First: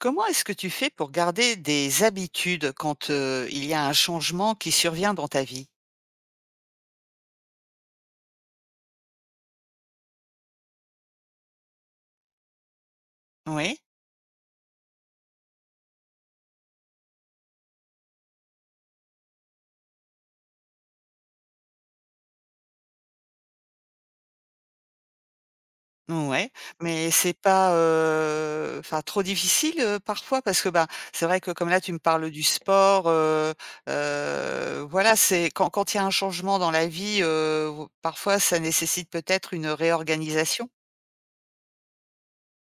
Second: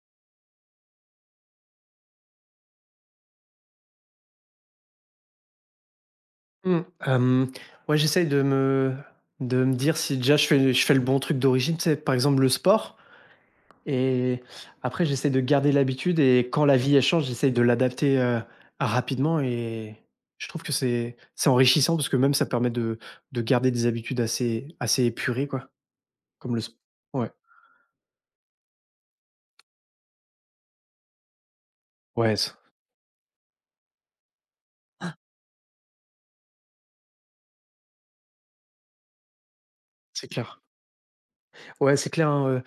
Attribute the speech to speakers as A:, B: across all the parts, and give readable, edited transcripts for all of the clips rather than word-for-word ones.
A: Comment est-ce que tu fais pour garder des habitudes quand, il y a un changement qui survient dans ta vie?
B: Mmh. Hem, ouais, j'essaye de me dire si déjà je fais le bon truc d'origine, c'est par exemple, le sport
A: Oui,
B: et après j'essaie de garder l'habitude et quand la vie, elle change, j'essaie de l'adapter, rapidement et je trouve que c'est enrichissant parce que même ça permet de garder des habitudes assez épurées, quoi,
A: ouais,
B: comme le sp
A: mais
B: ouais,
A: c'est pas, enfin trop difficile, parfois? Parce que, bah, c'est vrai que comme là tu me parles
B: ouais,
A: du
B: c
A: sport, voilà, c'est quand il y a un changement dans la vie, parfois ça nécessite peut-être une
B: c'est clair.
A: réorganisation?
B: Ouais, c'est clair, hein,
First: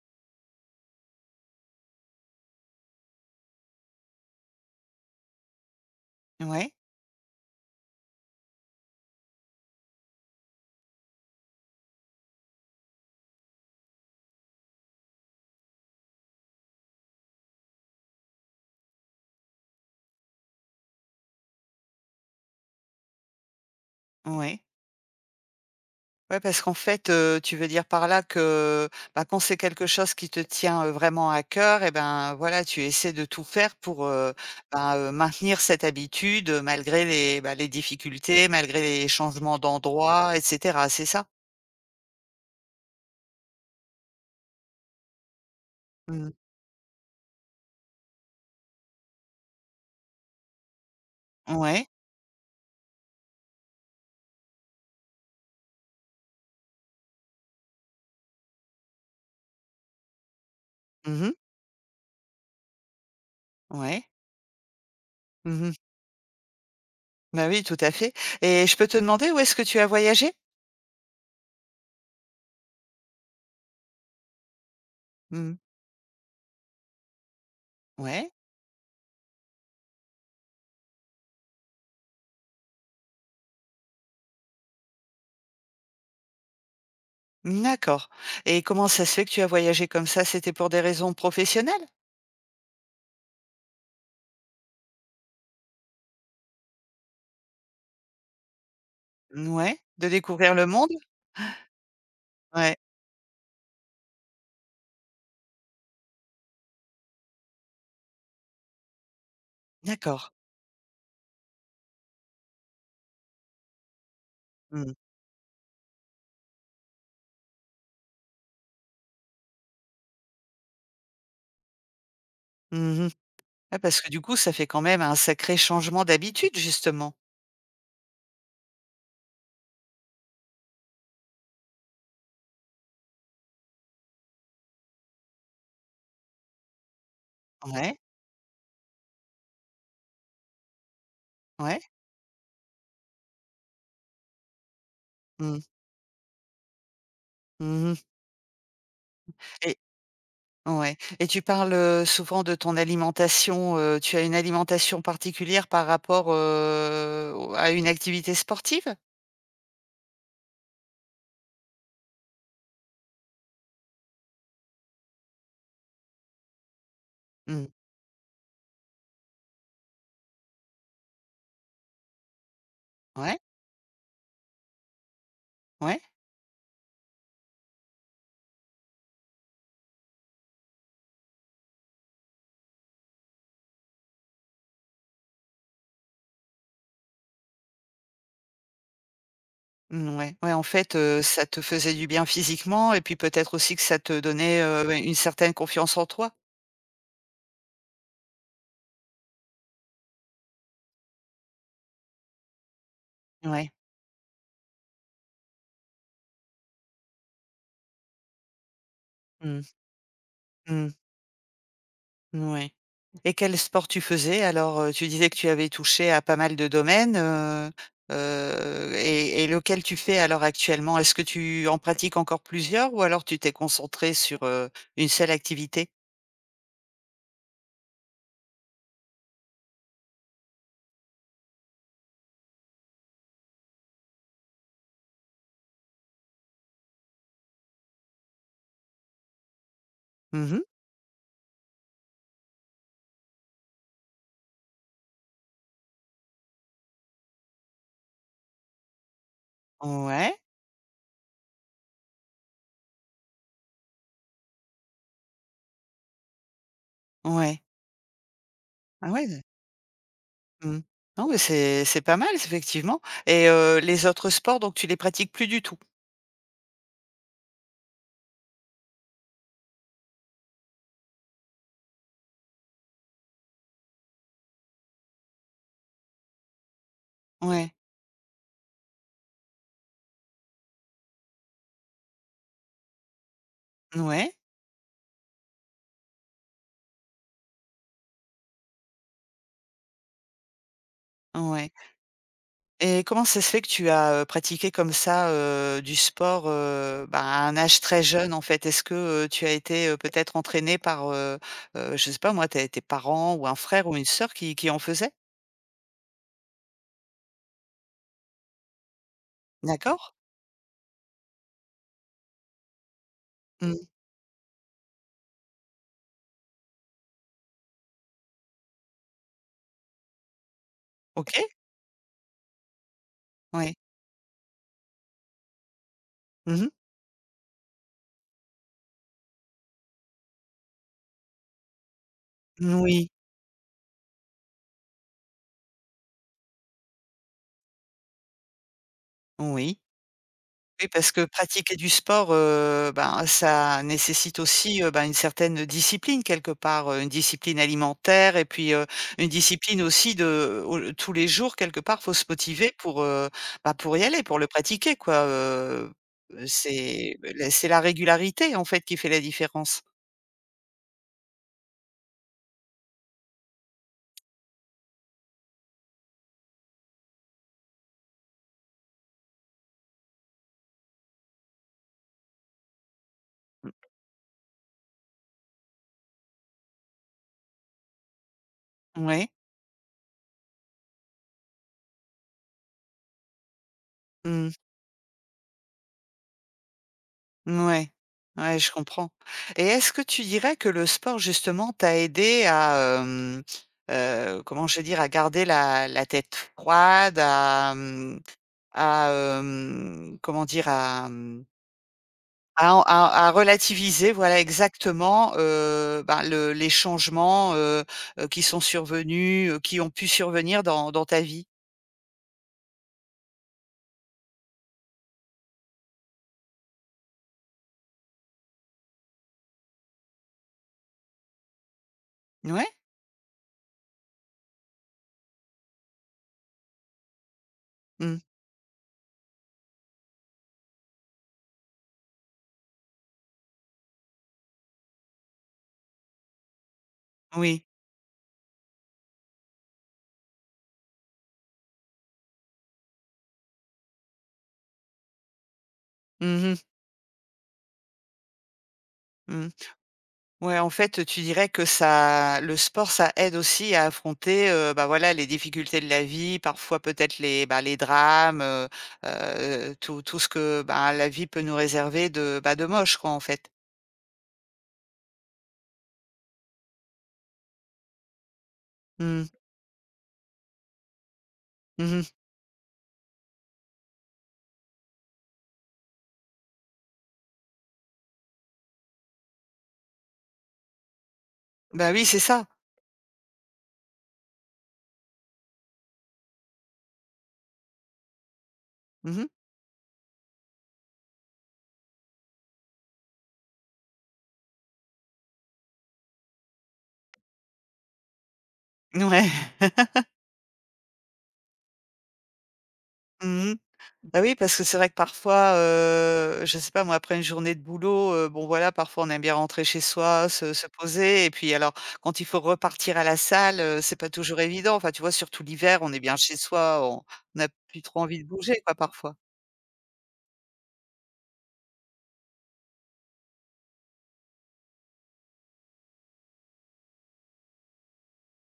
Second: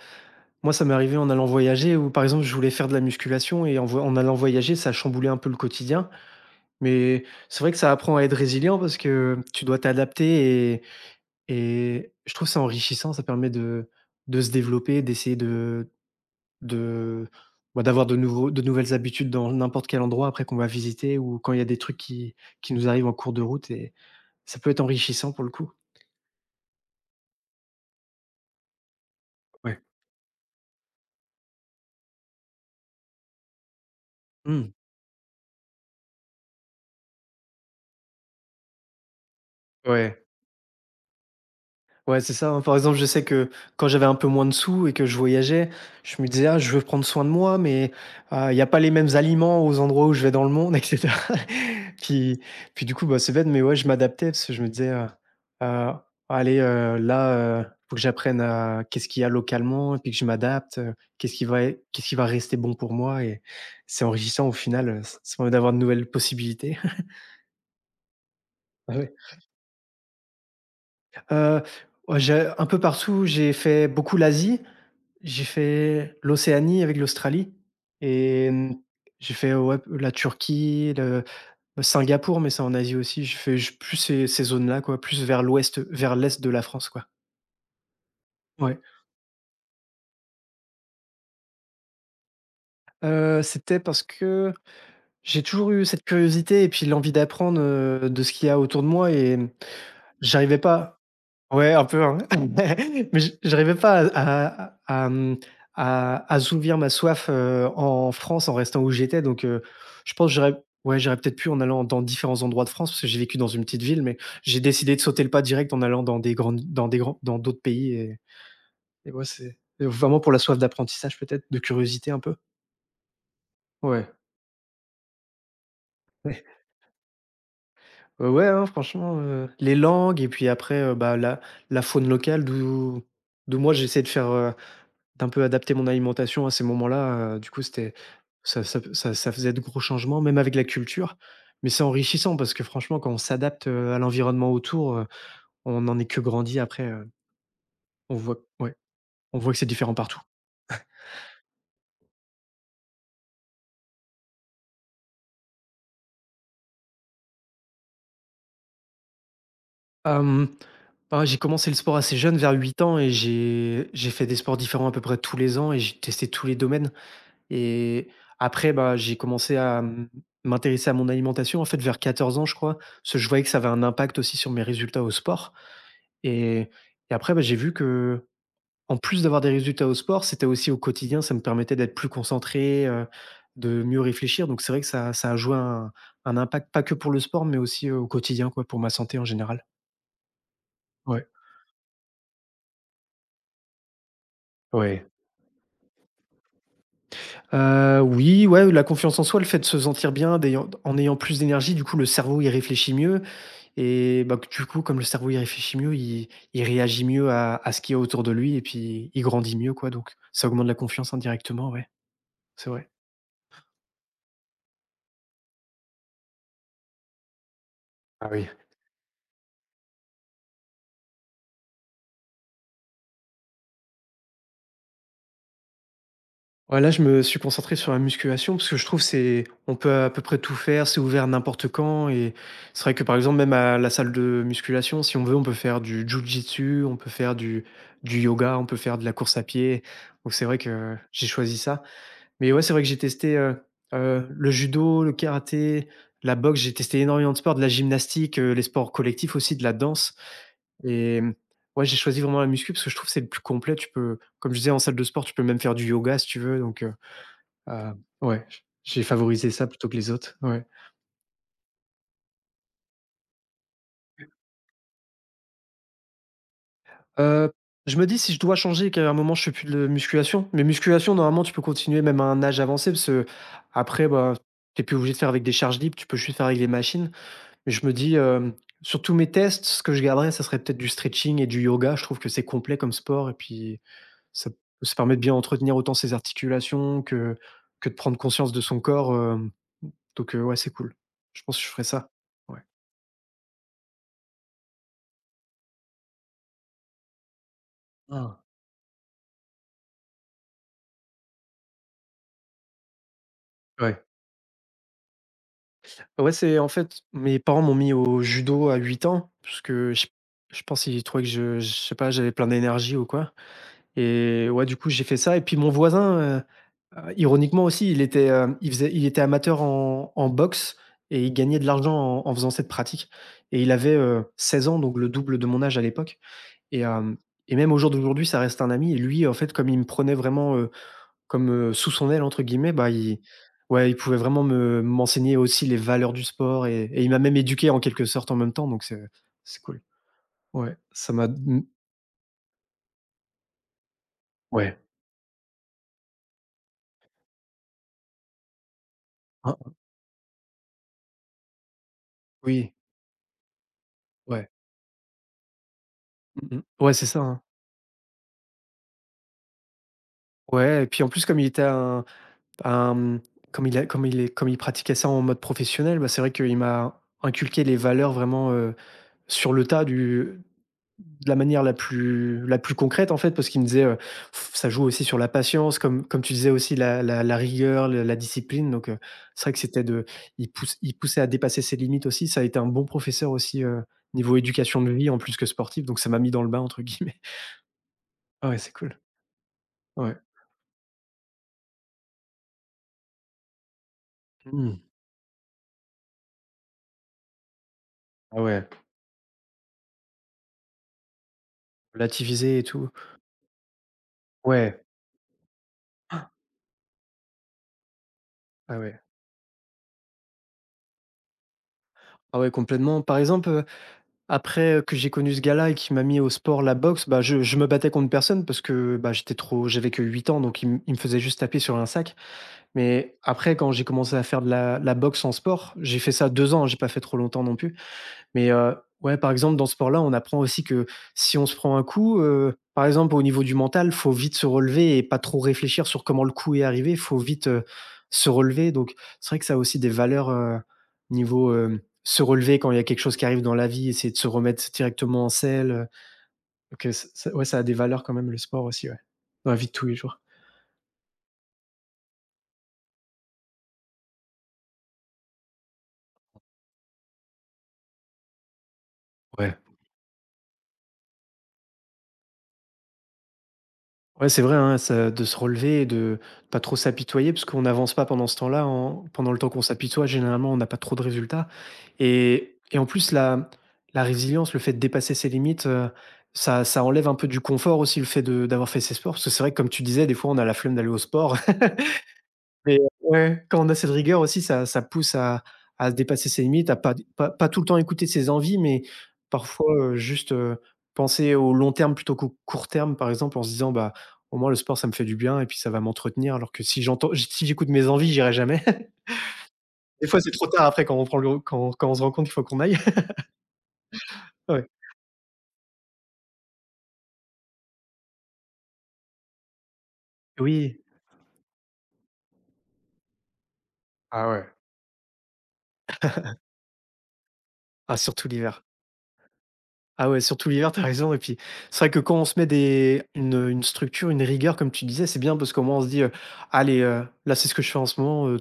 B: moi ça m'est arrivé en allant voyager où, par exemple, je voulais faire de la musculation et en allant voyager, ça chamboulait un peu le quotidien.
A: Oui,
B: Mais c'est vrai que ça apprend à être résilient parce que tu dois t'adapter et je trouve ça enrichissant. Ça permet de se développer, d'essayer de bah, d'avoir de nouvelles habitudes dans n'importe quel endroit après qu'on va visiter ou quand il y a des trucs qui nous arrivent en cours de route et ça
A: oui.
B: peut être enrichissant pour le coup.
A: Ouais, parce qu'en fait, tu veux dire par là que, bah, quand c'est
B: Ouais.
A: quelque chose qui te tient, vraiment à cœur et ben, voilà, tu essaies de tout faire pour,
B: Mmh.
A: maintenir cette habitude, malgré les difficultés, malgré les changements
B: Ouais.
A: d'endroit et cetera, c'est ça?
B: Ouais, c'est ça, hein. Par exemple, je sais que quand j'avais un peu moins de sous et que je voyageais, je me
A: Mmh.
B: disais: «Ah, je veux prendre soin de moi, mais ah, il y a pas les mêmes aliments aux endroits où je vais dans le monde» et cetera.
A: Ouais.
B: Puis puis du coup, bah, c'est bête, mais ouais, je m'adaptais parce que je me disaisheu: «Allez, là, faut que j'apprenne à qu'est-ce qu'il y a localement et puis que je m'adapte,
A: Mmh.
B: qu'est-ce qui va rester bon pour moi?» et c'est
A: Ouais.
B: enrichissant au final, ç ça permet d'avoir
A: Mmh.
B: de nouvelles possibilités.
A: Bah, oui, tout à fait et je peux
B: Ah
A: te
B: ouais.
A: demander où est-ce que tu as voyagé?
B: Heu, ouais, j'ai un peu partout, j'ai fait beaucoup l'Asie. J'ai
A: Mmh.
B: fait l'Océanie avec l'Australie
A: Ouais.
B: et j'ai fait, ouais, la Turquie, le Singapour, mais c'est en Asie aussi. J'ai fait j plus ces zones-là, quoi, plus vers l'ouest, vers l'est de la France, quoi.
A: Mmh, d'accord et
B: Ouais.
A: comment ça se fait que tu as voyagé comme ça? C'était pour des raisons professionnelles?
B: C'était parce que j'ai toujours eu cette curiosité et puis l'envie d'apprendre, de ce qu'il y a autour de moi et
A: Mmh, ouais, de découvrir
B: j'arrivais
A: le monde?
B: pas. Ouais, un peu, hein.
A: Ouais.
B: Mais je j'arrivais pas à à mmh, à assouvir ma soif, en France en restant où j'étais donc, je
A: D'accord.
B: pense que j'aurais, ouais, j'aurais peut-être pu en allant dans différents endroits de France parce que j'ai vécu dans une petite ville mais j'ai
A: Mmh.
B: décidé de sauter le pas direct en allant dans des grandes dans des grands dans d'autres pays et ouais, c'est vraiment pour la soif d'apprentissage peut-être, de curiosité un peu?
A: Mmh. Ouais, parce
B: Ouais.
A: que du coup, ça fait quand même un sacré changement
B: Ouais.
A: d'habitude, justement.
B: Ouais, ouais, hein, franchement, les langues et puis après, bah, la faune locale d'où moi j'essaie de faire, d'un peu adapter mon alimentation à ces moments-là, du coup, c'était
A: Ouais,
B: ça faisait de gros changements, même avec la culture. Mais
A: ouais.
B: c'est enrichissant parce que franchement, quand on s'adapte, à l'environnement autour,
A: Mmh.
B: on n'en est que grandi après,
A: Mmh.
B: on voit, ouais, on voit que c'est
A: Et,
B: différent partout.
A: ouais, et tu parles, souvent de ton alimentation, tu as une alimentation particulière par rapport, au à une activité sportive?
B: Hem, Bah, j'ai commencé le sport assez jeune, vers 8 ans et j'ai fait des sports différents à peu près tous les ans et j'ai testé tous les domaines
A: Mmh.
B: et après, bah, j'ai commencé à, m'intéresser à mon alimentation, en fait, vers 14 ans, je crois, parce que je
A: Ouais,
B: voyais que ça avait un impact aussi sur mes résultats au sport.
A: ouais.
B: Et et après, bah, j'ai vu que en plus d'avoir des résultats au sport, c'était aussi au quotidien, ça me permettait d'être plus concentré, de mieux réfléchir. Donc c'est vrai que ça a joué un impact pas que pour le sport, mais aussi, au quotidien quoi, pour ma santé en général.
A: Mmh, ouais. Ouais, en fait,
B: Ouais,
A: ça te faisait du bien physiquement et puis peut-être aussi que ça te donnait,
B: ouais.
A: une certaine confiance en toi?
B: Oui, ouais, la confiance en soi, le fait de se sentir bien, d'ayant en ayant plus d'énergie, du coup, le cerveau, il réfléchit mieux
A: Ouais.
B: et bah, du coup, comme le cerveau, il réfléchit mieux, il réagit mieux à ce qu'il y a autour de lui et puis il grandit
A: Mmh.
B: mieux quoi, donc ça augmente la
A: Mmh.
B: confiance indirectement, ouais, c'est
A: Ouais,
B: vrai.
A: et quel sport tu faisais alors? Tu disais que tu avais touché à pas mal de domaines,
B: Ah oui.
A: lequel tu fais alors actuellement? Est-ce que tu en pratiques encore plusieurs ou alors tu t'es concentré sur, une seule activité?
B: Ouais, là, je me suis concentré sur la musculation parce que je trouve c'est on peut à peu près tout faire, c'est ouvert n'importe quand et c'est vrai que par exemple même à la salle de musculation, si on veut, on peut faire du jiu-jitsu, on peut faire du yoga, on peut faire de la course à pied. Donc c'est
A: Mmh
B: vrai
A: mh.
B: que j'ai choisi ça. Mais ouais, c'est vrai que j'ai testé, le judo, le karaté, la boxe, j'ai testé énormément de sports, de la gymnastique, les sports collectifs aussi, de la danse
A: Ouais,
B: et ouais, j'ai choisi vraiment la muscu parce que je trouve que c'est le plus complet. Tu peux comme je disais en salle de sport, tu peux même faire du yoga si tu veux donc.
A: ouais.
B: Heu, ouais, j'ai
A: Ah ouais,
B: favorisé ça plutôt que les autres, ouais.
A: mmh. Non, mais c'est pas mal effectivement, et les autres sports donc tu les pratiques plus du tout?
B: Heu, je me dis si je dois changer et qu'à un moment je fais plus de musculation, mais musculation normalement tu peux continuer même à un âge avancé parce que après bah, t'es plus obligé de faire avec des charges libres, tu peux juste faire avec les machines.
A: Ouais.
B: Mais je me dis, sur tous mes tests, ce que je garderais, ça serait peut-être du stretching et du yoga. Je trouve que c'est complet comme sport et puis
A: Ouais,
B: ça p ça permet de bien entretenir autant ses articulations que de prendre conscience de son corps, donc ouais, c'est cool. Je pense que je
A: ouais.
B: ferais ça. Ouais.
A: Et comment ça se fait que tu as, pratiqué comme ça, du sport, bah, à un âge très jeune, en
B: Ah.
A: fait? Est-ce que, tu as été, peut-être entraîné par, je sais pas moi, tes parents ou un frère ou
B: Ouais.
A: une sœur qui en faisait?
B: Ouais, c'est en fait, mes parents m'ont mis au judo à 8 ans, parce que je
A: D'accord.
B: je pense qu'ils trouvaient que je sais pas, j'avais plein d'énergie ou quoi
A: Mmh.
B: et ouais, du coup, j'ai fait ça et puis mon voisin, ironiquement aussi, il était, hem, il faisait il était amateur en boxe et
A: OK.
B: il gagnait de l'argent en faisant cette pratique et il
A: Oui.
B: avait, 16 ans, donc le double de mon âge à l'époque
A: Mmh mh.
B: et hem et même au jour d'aujourd'hui, ça reste un ami et lui, en fait, comme il me prenait vraiment, comme, sous son aile entre guillemets, bah,
A: Oui.
B: il, ouais, il pouvait vraiment me m'enseigner aussi les valeurs du sport et il m'a même éduqué en quelque sorte en même temps donc c'est
A: Oui.
B: cool. Ouais,
A: Oui, parce
B: ça
A: que
B: m'a,
A: pratiquer du sport, ben, ça nécessite
B: ouais,
A: aussi, ben, une certaine discipline quelque part, une discipline alimentaire et puis, une
B: hein,
A: discipline aussi de au tous les jours quelque part, faut se motiver
B: oui,
A: pour y aller, pour le
B: ouais.
A: pratiquer quoi,
B: Mmh mh. Ouais, c'est
A: c'est
B: ça, hein.
A: ben, c'est la régularité en fait qui fait la différence.
B: Ouais et puis en plus comme il était un mmh, comme il a comme il est comme il pratiquait ça en mode professionnel, bah, c'est vrai qu'il m'a inculqué les valeurs vraiment, sur le tas du De la manière la plus concrète, en fait, parce qu'il me disait, ça joue aussi sur la patience, comme tu disais aussi la rigueur, le la discipline, donc
A: Mmh, ouais.
B: c'est vrai que c'était de il pousse il poussait à dépasser ses limites aussi. Ça a été un bon professeur aussi, niveau
A: Mmh.
B: éducation de vie en plus que sportif, donc ça m'a mis dans le «bain» entre guillemets.
A: Ouais,
B: Ah ouais,
A: ouais, je
B: c'est cool.
A: comprends, et est-ce que
B: Ouais.
A: tu dirais que le sport justement t'a aidé à, hem, comment
B: Mmh.
A: je vais dire? À garder la tête froide. à, mmh,
B: Ah ouais,
A: à, hem, comment dire? À, mmh,
B: relativiser et
A: à en
B: tout.
A: à à relativiser, voilà
B: Ouais.
A: exactement, ben, le les changements, qui sont
B: Ah ouais.
A: survenus, qui ont pu survenir dans ta vie?
B: Ah ouais, complètement. Par exemple, après, que j'ai connu ce gars-là et qui m'a mis au sport, la boxe, bah, je me battais contre personne parce que, bah, j'avais que 8 ans donc il me faisait juste taper sur un sac.
A: Ouais?
B: Mais après quand j'ai commencé à faire de la boxe en sport, j'ai fait ça 2 ans, hein, j'ai pas fait trop longtemps non plus.
A: Mmh.
B: Mais, ouais, par exemple, dans ce sport-là, on apprend aussi que si on se prend un coup, par exemple, au niveau du mental, faut vite se relever et pas trop réfléchir sur comment le coup est arrivé. Faut vite,
A: Oui.
B: se relever. Donc c'est vrai que ça a aussi des valeurs, niveau, se relever quand il y a quelque chose qui arrive dans la vie, essayer de se remettre directement en selle,
A: Mmh.
B: donc, ç ça, ouais, ça a des valeurs quand même le sport aussi, ouais,
A: Mmh.
B: dans la vie de tous les jours.
A: Ouais, en fait, tu dirais que ça, le sport, ça aide aussi à affronter, bah, voilà, les difficultés de la vie, parfois peut-être les drames,
B: Ouais.
A: tout ce que, bah, la vie peut nous réserver de moche quoi, en fait.
B: Ouais, c'est vrai, hein, ça de se relever et de pas trop s'apitoyer parce qu'on n'avance pas pendant ce temps-là, en
A: Mmh.
B: pendant le temps qu'on s'apitoie, généralement, on n'a pas trop de résultats
A: Mmh.
B: et en plus la résilience, le fait de dépasser ses limites, ça enlève un peu du confort aussi, le fait de d'avoir fait ses sports. Parce que c'est vrai que comme tu disais, des fois, on a la flemme d'aller au sport
A: Bah, oui, c'est ça.
B: mais ouais, quand on a cette rigueur aussi, ça pousse à dépasser ses limites, à pas tout le temps écouter ses envies, mais
A: Mmh.
B: parfois, juste, penser au long terme plutôt qu'au court terme, par exemple, en se disant: «Bah, au moins le sport, ça me fait du bien et puis ça va m'entretenir», alors que si j'écoute mes envies, j'irai jamais.
A: Ouais.
B: Des fois, c'est trop tard après quand on prend le quand quand on se rend compte qu'il faut qu'on aille.
A: Mmh mh. Bah, oui, parce que
B: Ouais.
A: c'est vrai que parfois, je sais pas moi, après une journée de boulot, bon voilà, parfois on aime bien rentrer chez soi, se
B: Oui.
A: poser, et puis alors quand il faut repartir à la salle, c'est pas
B: Ah
A: toujours
B: ouais.
A: évident. Enfin, tu vois, surtout l'hiver, on est bien chez soi, on a plus
B: Ah
A: trop envie de
B: surtout
A: bouger
B: l'hiver.
A: quoi, parfois.
B: Ah ouais, surtout l'hiver, t'as raison et puis c'est vrai que quand on se met une structure, une rigueur comme tu disais, c'est bien parce qu'au moins on se dit, «Allez, là c'est ce que je fais en ce moment,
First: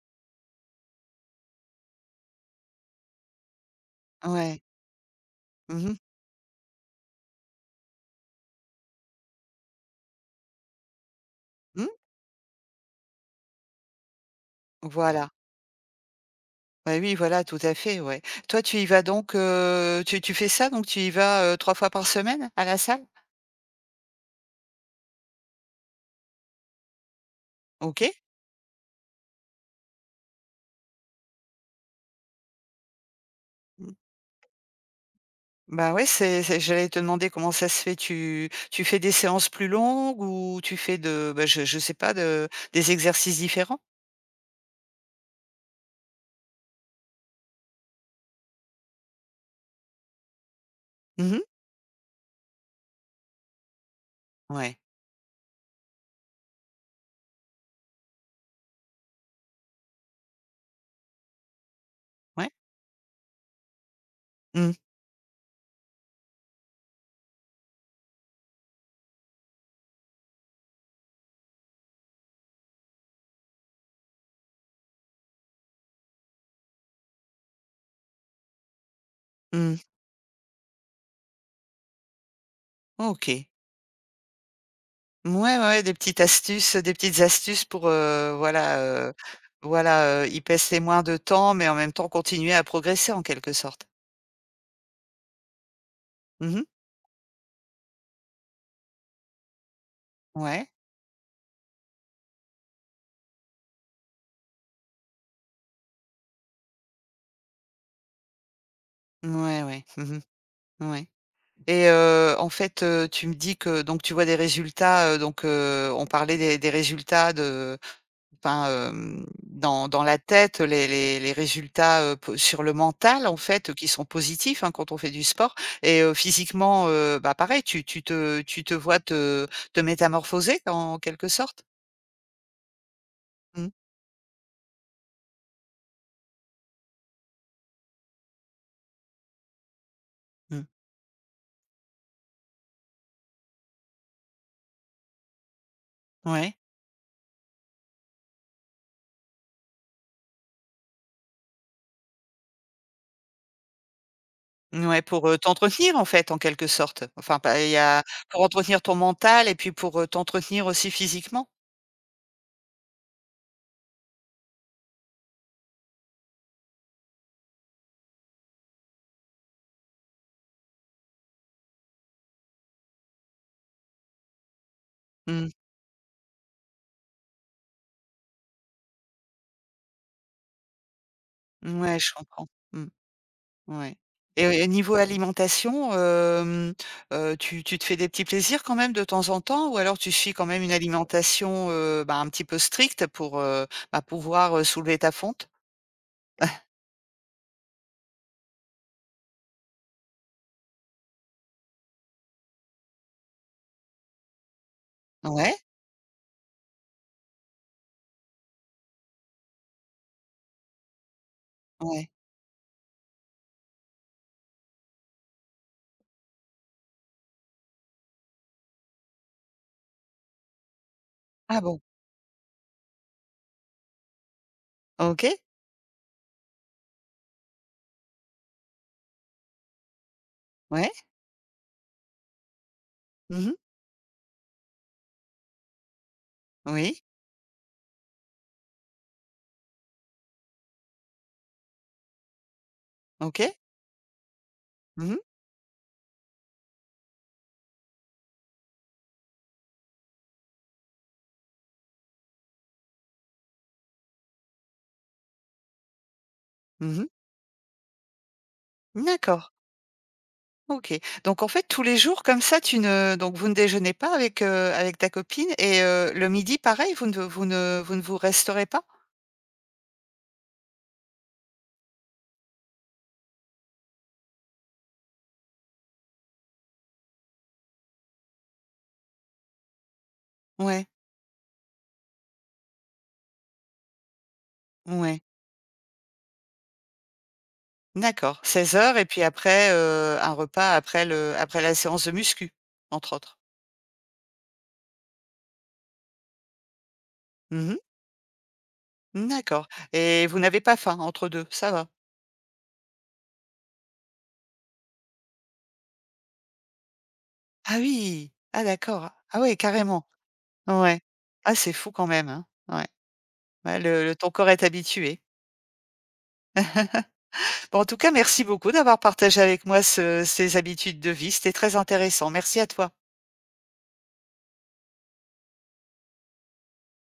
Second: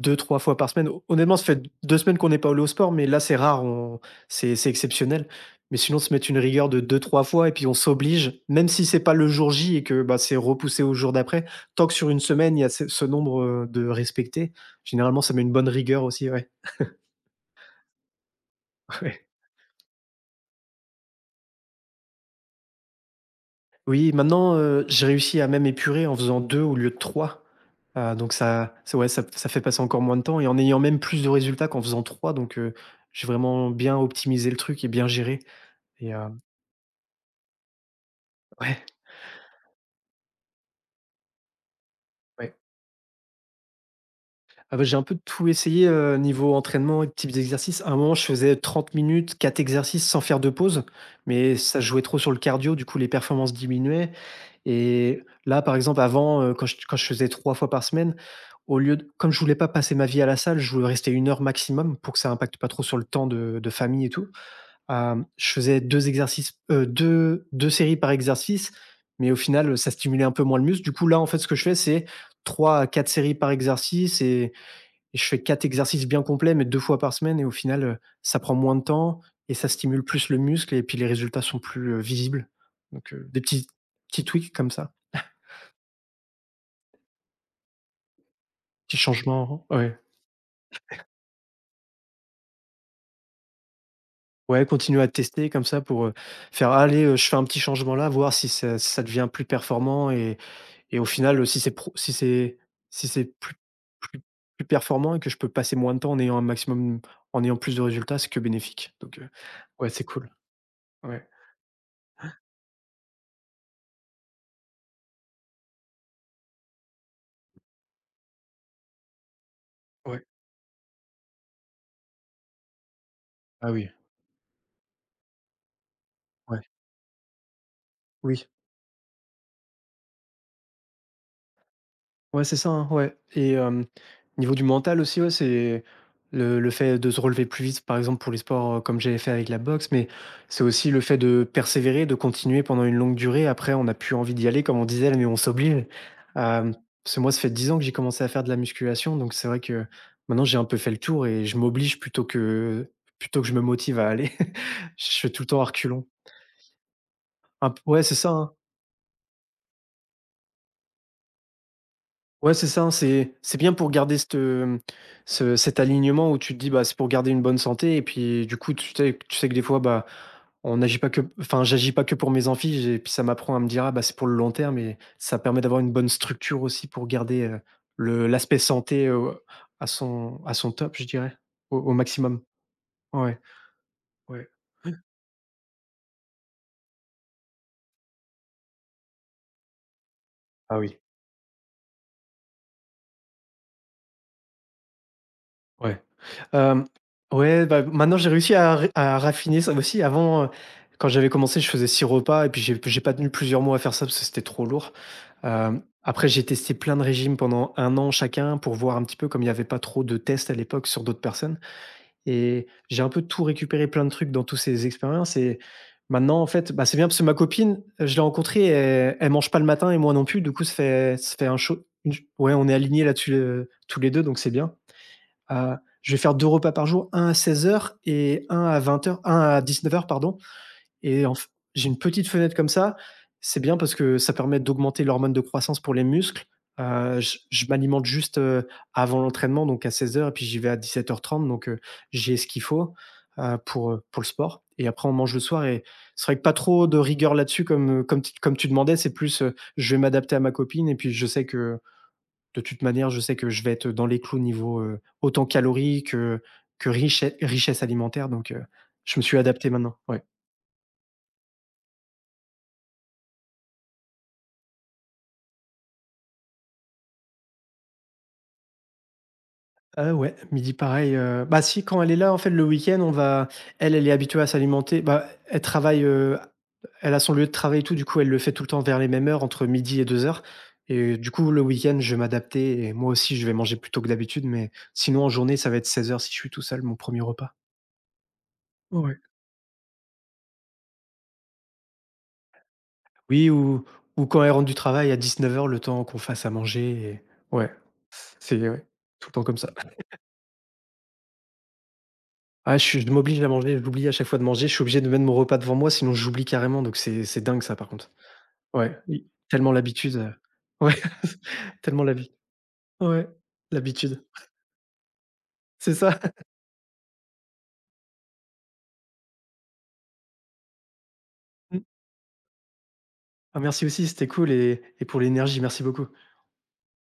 B: 2-3 fois par semaine». Ho honnêtement, ça fait 2 semaines qu'on n'est pas allé au sport, mais là c'est rare, on
A: Ouais.
B: c'est exceptionnel. Mais
A: Mmh mh.
B: sinon se mettre une rigueur de deux trois fois et puis on s'oblige, même si c'est pas le jour J et que, bah, c'est repoussé au jour d'après, tant
A: Mmh?
B: que sur une semaine, il y a ce nombre, de respectés, généralement
A: Voilà.
B: ça met une bonne rigueur aussi, ouais.
A: Bah, oui, voilà, tout à fait, ouais. Toi, tu y vas
B: Ouais.
A: donc, tu fais ça, donc tu y vas, 3 fois par semaine à la salle?
B: Oui, maintenant, j'ai réussi à même épurer en faisant 2 au lieu de 3,
A: OK.
B: donc ça ouais, ça fait passer encore moins de temps et en ayant même plus de résultats qu'en faisant 3, donc, j'ai vraiment bien optimisé le truc et bien géré
A: Bah, ouais,
B: et
A: c'est j'allais te demander comment ça se fait. Tu
B: ouais,
A: tu fais des séances plus longues ou tu fais de bah, je sais pas, de
B: ouais.
A: des exercices différents?
B: Ah bah, j'ai un peu tout essayé, niveau entraînement et types d'exercices. À un moment, je faisais 30 minutes, 4 exercices sans faire de pause,
A: Mmh.
B: mais ça jouait trop sur le cardio, du coup les performances diminuaient
A: Ouais,
B: et là, par exemple, avant, quand je faisais 3 fois par semaine, au lieu de comme je voulais pas passer ma vie à la salle, je voulais rester 1 heure maximum pour que ça
A: ouais.
B: impacte pas trop sur le temps de famille et tout,
A: Mmh,
B: je faisais 2 exercices, 2- 2 séries par exercice, mais au final, ça stimulait un peu moins le muscle. Du coup, là, en fait, ce que je fais, c'est 3 à 4 séries par exercice et je fais 4 exercices bien complets, mais 2 fois par semaine. Et au final, ça prend moins de temps et ça
A: mmh.
B: stimule plus le muscle et puis les résultats sont plus, visibles. Donc, des
A: OK.
B: petits petits tweaks comme ça,
A: Ouais, ouais, ouais, des petites astuces pour, voilà,
B: petits
A: heu,
B: changements, ouais.
A: voilà, y passer moins de temps, mais en même temps continuer à progresser en quelque sorte.
B: Ouais, continuer à tester comme ça pour,
A: Mmh.
B: faire: ah, «Allez, je fais un petit changement là, voir si ça devient plus performant» et
A: Ouais.
B: et au final, si c'est plus plus performant et que je peux passer moins de temps en ayant plus de résultats, c'est que bénéfique. Donc,
A: Ouais, ouais.
B: ouais, c'est
A: Mmh.
B: cool.
A: Ouais,
B: Ouais,
A: et en fait, tu me dis que donc tu vois des résultats, donc on parlait des résultats de enfin, dans la
B: ouais.
A: tête, les résultats, po sur le mental, en
B: Ah
A: fait, qui
B: oui,
A: sont positifs, hein, quand on fait du sport, et
B: ouais.
A: physiquement, bah, pareil,
B: Oui.
A: tu te vois te métamorphoser en quelque sorte?
B: Ouais, c'est ça, hein, ouais et
A: Mmh.
B: niveau du mental aussi, ouais, c'est le fait de se relever plus vite, par exemple pour les sports, comme j'avais fait avec la boxe, mais
A: Mmh.
B: c'est aussi le fait de persévérer, de continuer pendant une longue durée. Après, on n'a plus envie d'y aller, comme on disait, mais on s'oblige.
A: Ouais.
B: Hem, parce que moi, ça fait 10 ans que j'ai commencé à faire de la musculation, donc c'est vrai que maintenant j'ai un peu fait le tour et je m'oblige plutôt que je me motive à aller.
A: Ouais,
B: Je
A: pour,
B: fais tout le temps à
A: t'entretenir, en
B: reculons.
A: fait, en quelque sorte. Enfin, pas il
B: Un
A: y
B: p
A: a
B: Ouais, c'est ça,
A: pour
B: hein.
A: entretenir ton mental et puis pour, t'entretenir aussi physiquement.
B: Ouais, c'est ça, hein, c'est bien pour garder cette, hem, ce cet alignement où tu te dis: «Bah, c'est pour garder une bonne santé» et puis du coup, tu sais que des fois, bah, on n'agit pas que enfin, j'agis pas que pour mes amphis j'ai et puis ça m'apprend à me dire: «Ah bah, c'est pour le long terme» et ça
A: Mmh.
B: permet d'avoir une bonne structure aussi pour garder, le l'aspect santé, à son top, je dirais, au
A: Mouais, je
B: maximum.
A: comprends. Mmh.
B: Ouais,
A: Ouais, et
B: ouais.
A: niveau alimentation, tu te fais des petits plaisirs quand même de temps en temps? Ou alors tu suis quand même une
B: Ah oui,
A: alimentation, bah, un petit peu stricte pour, bah, pouvoir, soulever ta fonte?
B: ouais. Hem, ouais, bah, maintenant j'ai réussi à raffiner ça aussi. Avant, quand j'avais commencé, je faisais 6 repas et puis j'ai pas tenu plusieurs mois à faire ça parce que c'était trop lourd.
A: Ouais,
B: Après j'ai testé plein de régimes pendant 1 an chacun pour voir un petit peu, comme il y avait pas trop de tests à l'époque sur d'autres personnes
A: ouais.
B: et j'ai un peu tout récupéré, plein de trucs dans tous ces expériences et maintenant en fait, bah, c'est bien parce que ma copine, je l'ai rencontrée, elle mange pas le matin et moi non plus, du coup ça fait un
A: Ah bon?
B: cho une ch ouais, on est alignés là-dessus, tous les 2, donc c'est bien.
A: OK.
B: Heu, je vais faire 2 repas par jour, un à 16 h et un à 20 h, un à 19 h pardon,
A: Ouais.
B: et en f j'ai une petite fenêtre comme ça.
A: Mmh.
B: C'est bien parce que ça permet d'augmenter l'hormone de croissance pour les muscles.
A: Oui.
B: Je m'alimente juste, avant l'entraînement donc à 16 h, et puis j'y vais à 17:30 donc, j'ai ce qu'il faut,
A: OK.
B: pour le sport et après
A: Mmh
B: on
A: mh.
B: mange le soir et c'est vrai que pas trop de rigueur là-dessus comme, comme t comme tu demandais, c'est plus, je vais m'adapter à ma copine et puis je sais que de toute manière, je sais que je vais être dans les clous niveau, autant calories que
A: Mmh.
B: richesse alimentaire donc, je me suis
A: D'accord.
B: adapté maintenant, ouais.
A: OK. Donc en fait, tous les jours comme ça, tu ne donc vous ne déjeunez pas avec ta copine, et le midi pareil, vous resterez pas?
B: Ouais, midi pareil, bah, si quand elle est là, en fait, le week-end, on va elle est habituée à s'alimenter, bah, elle travaille, elle a son lieu de travail et tout, du coup, elle le fait tout le temps vers les mêmes heures, entre midi et 2 heures.
A: Ouais.
B: Et du coup, le week-end, je vais m'adapter et moi aussi, je vais manger plus tôt que d'habitude mais
A: Ouais.
B: sinon, en journée, ça va être 16 h si je suis tout seul, mon premier repas.
A: D'accord, 16 heures, et
B: Ouais.
A: puis après, un repas après la séance de muscu, entre autres?
B: Oui ou quand elle rentre du travail à 19 h le temps qu'on fasse à manger et
A: Mmh
B: ouais,
A: mh.
B: c'est ouais, tout le temps comme
A: D'accord,
B: ça.
A: et vous n'avez pas faim entre 2, ça va?
B: Ah je suis je m'oblige à manger, j'oublie à chaque fois de manger, je suis obligé de mettre mon repas devant moi sinon j'oublie carrément donc c'est dingue ça
A: Ah
B: par contre.
A: oui! Ah
B: Ouais,
A: d'accord.
B: i
A: Ah ouais,
B: tellement
A: carrément.
B: l'habitude, ouais,
A: Ouais. Ah, c'est fou
B: tellement
A: quand même,
B: l'habi
A: hein. Ouais.
B: ouais,
A: Ouais, le
B: l'habitude.
A: ton corps est habitué.
B: C'est ça.
A: Bon, en tout cas, merci beaucoup d'avoir partagé avec moi ce ces habitudes de vie. C'était très intéressant. Merci à toi.
B: Ah merci aussi, c'était cool et pour l'énergie, merci beaucoup.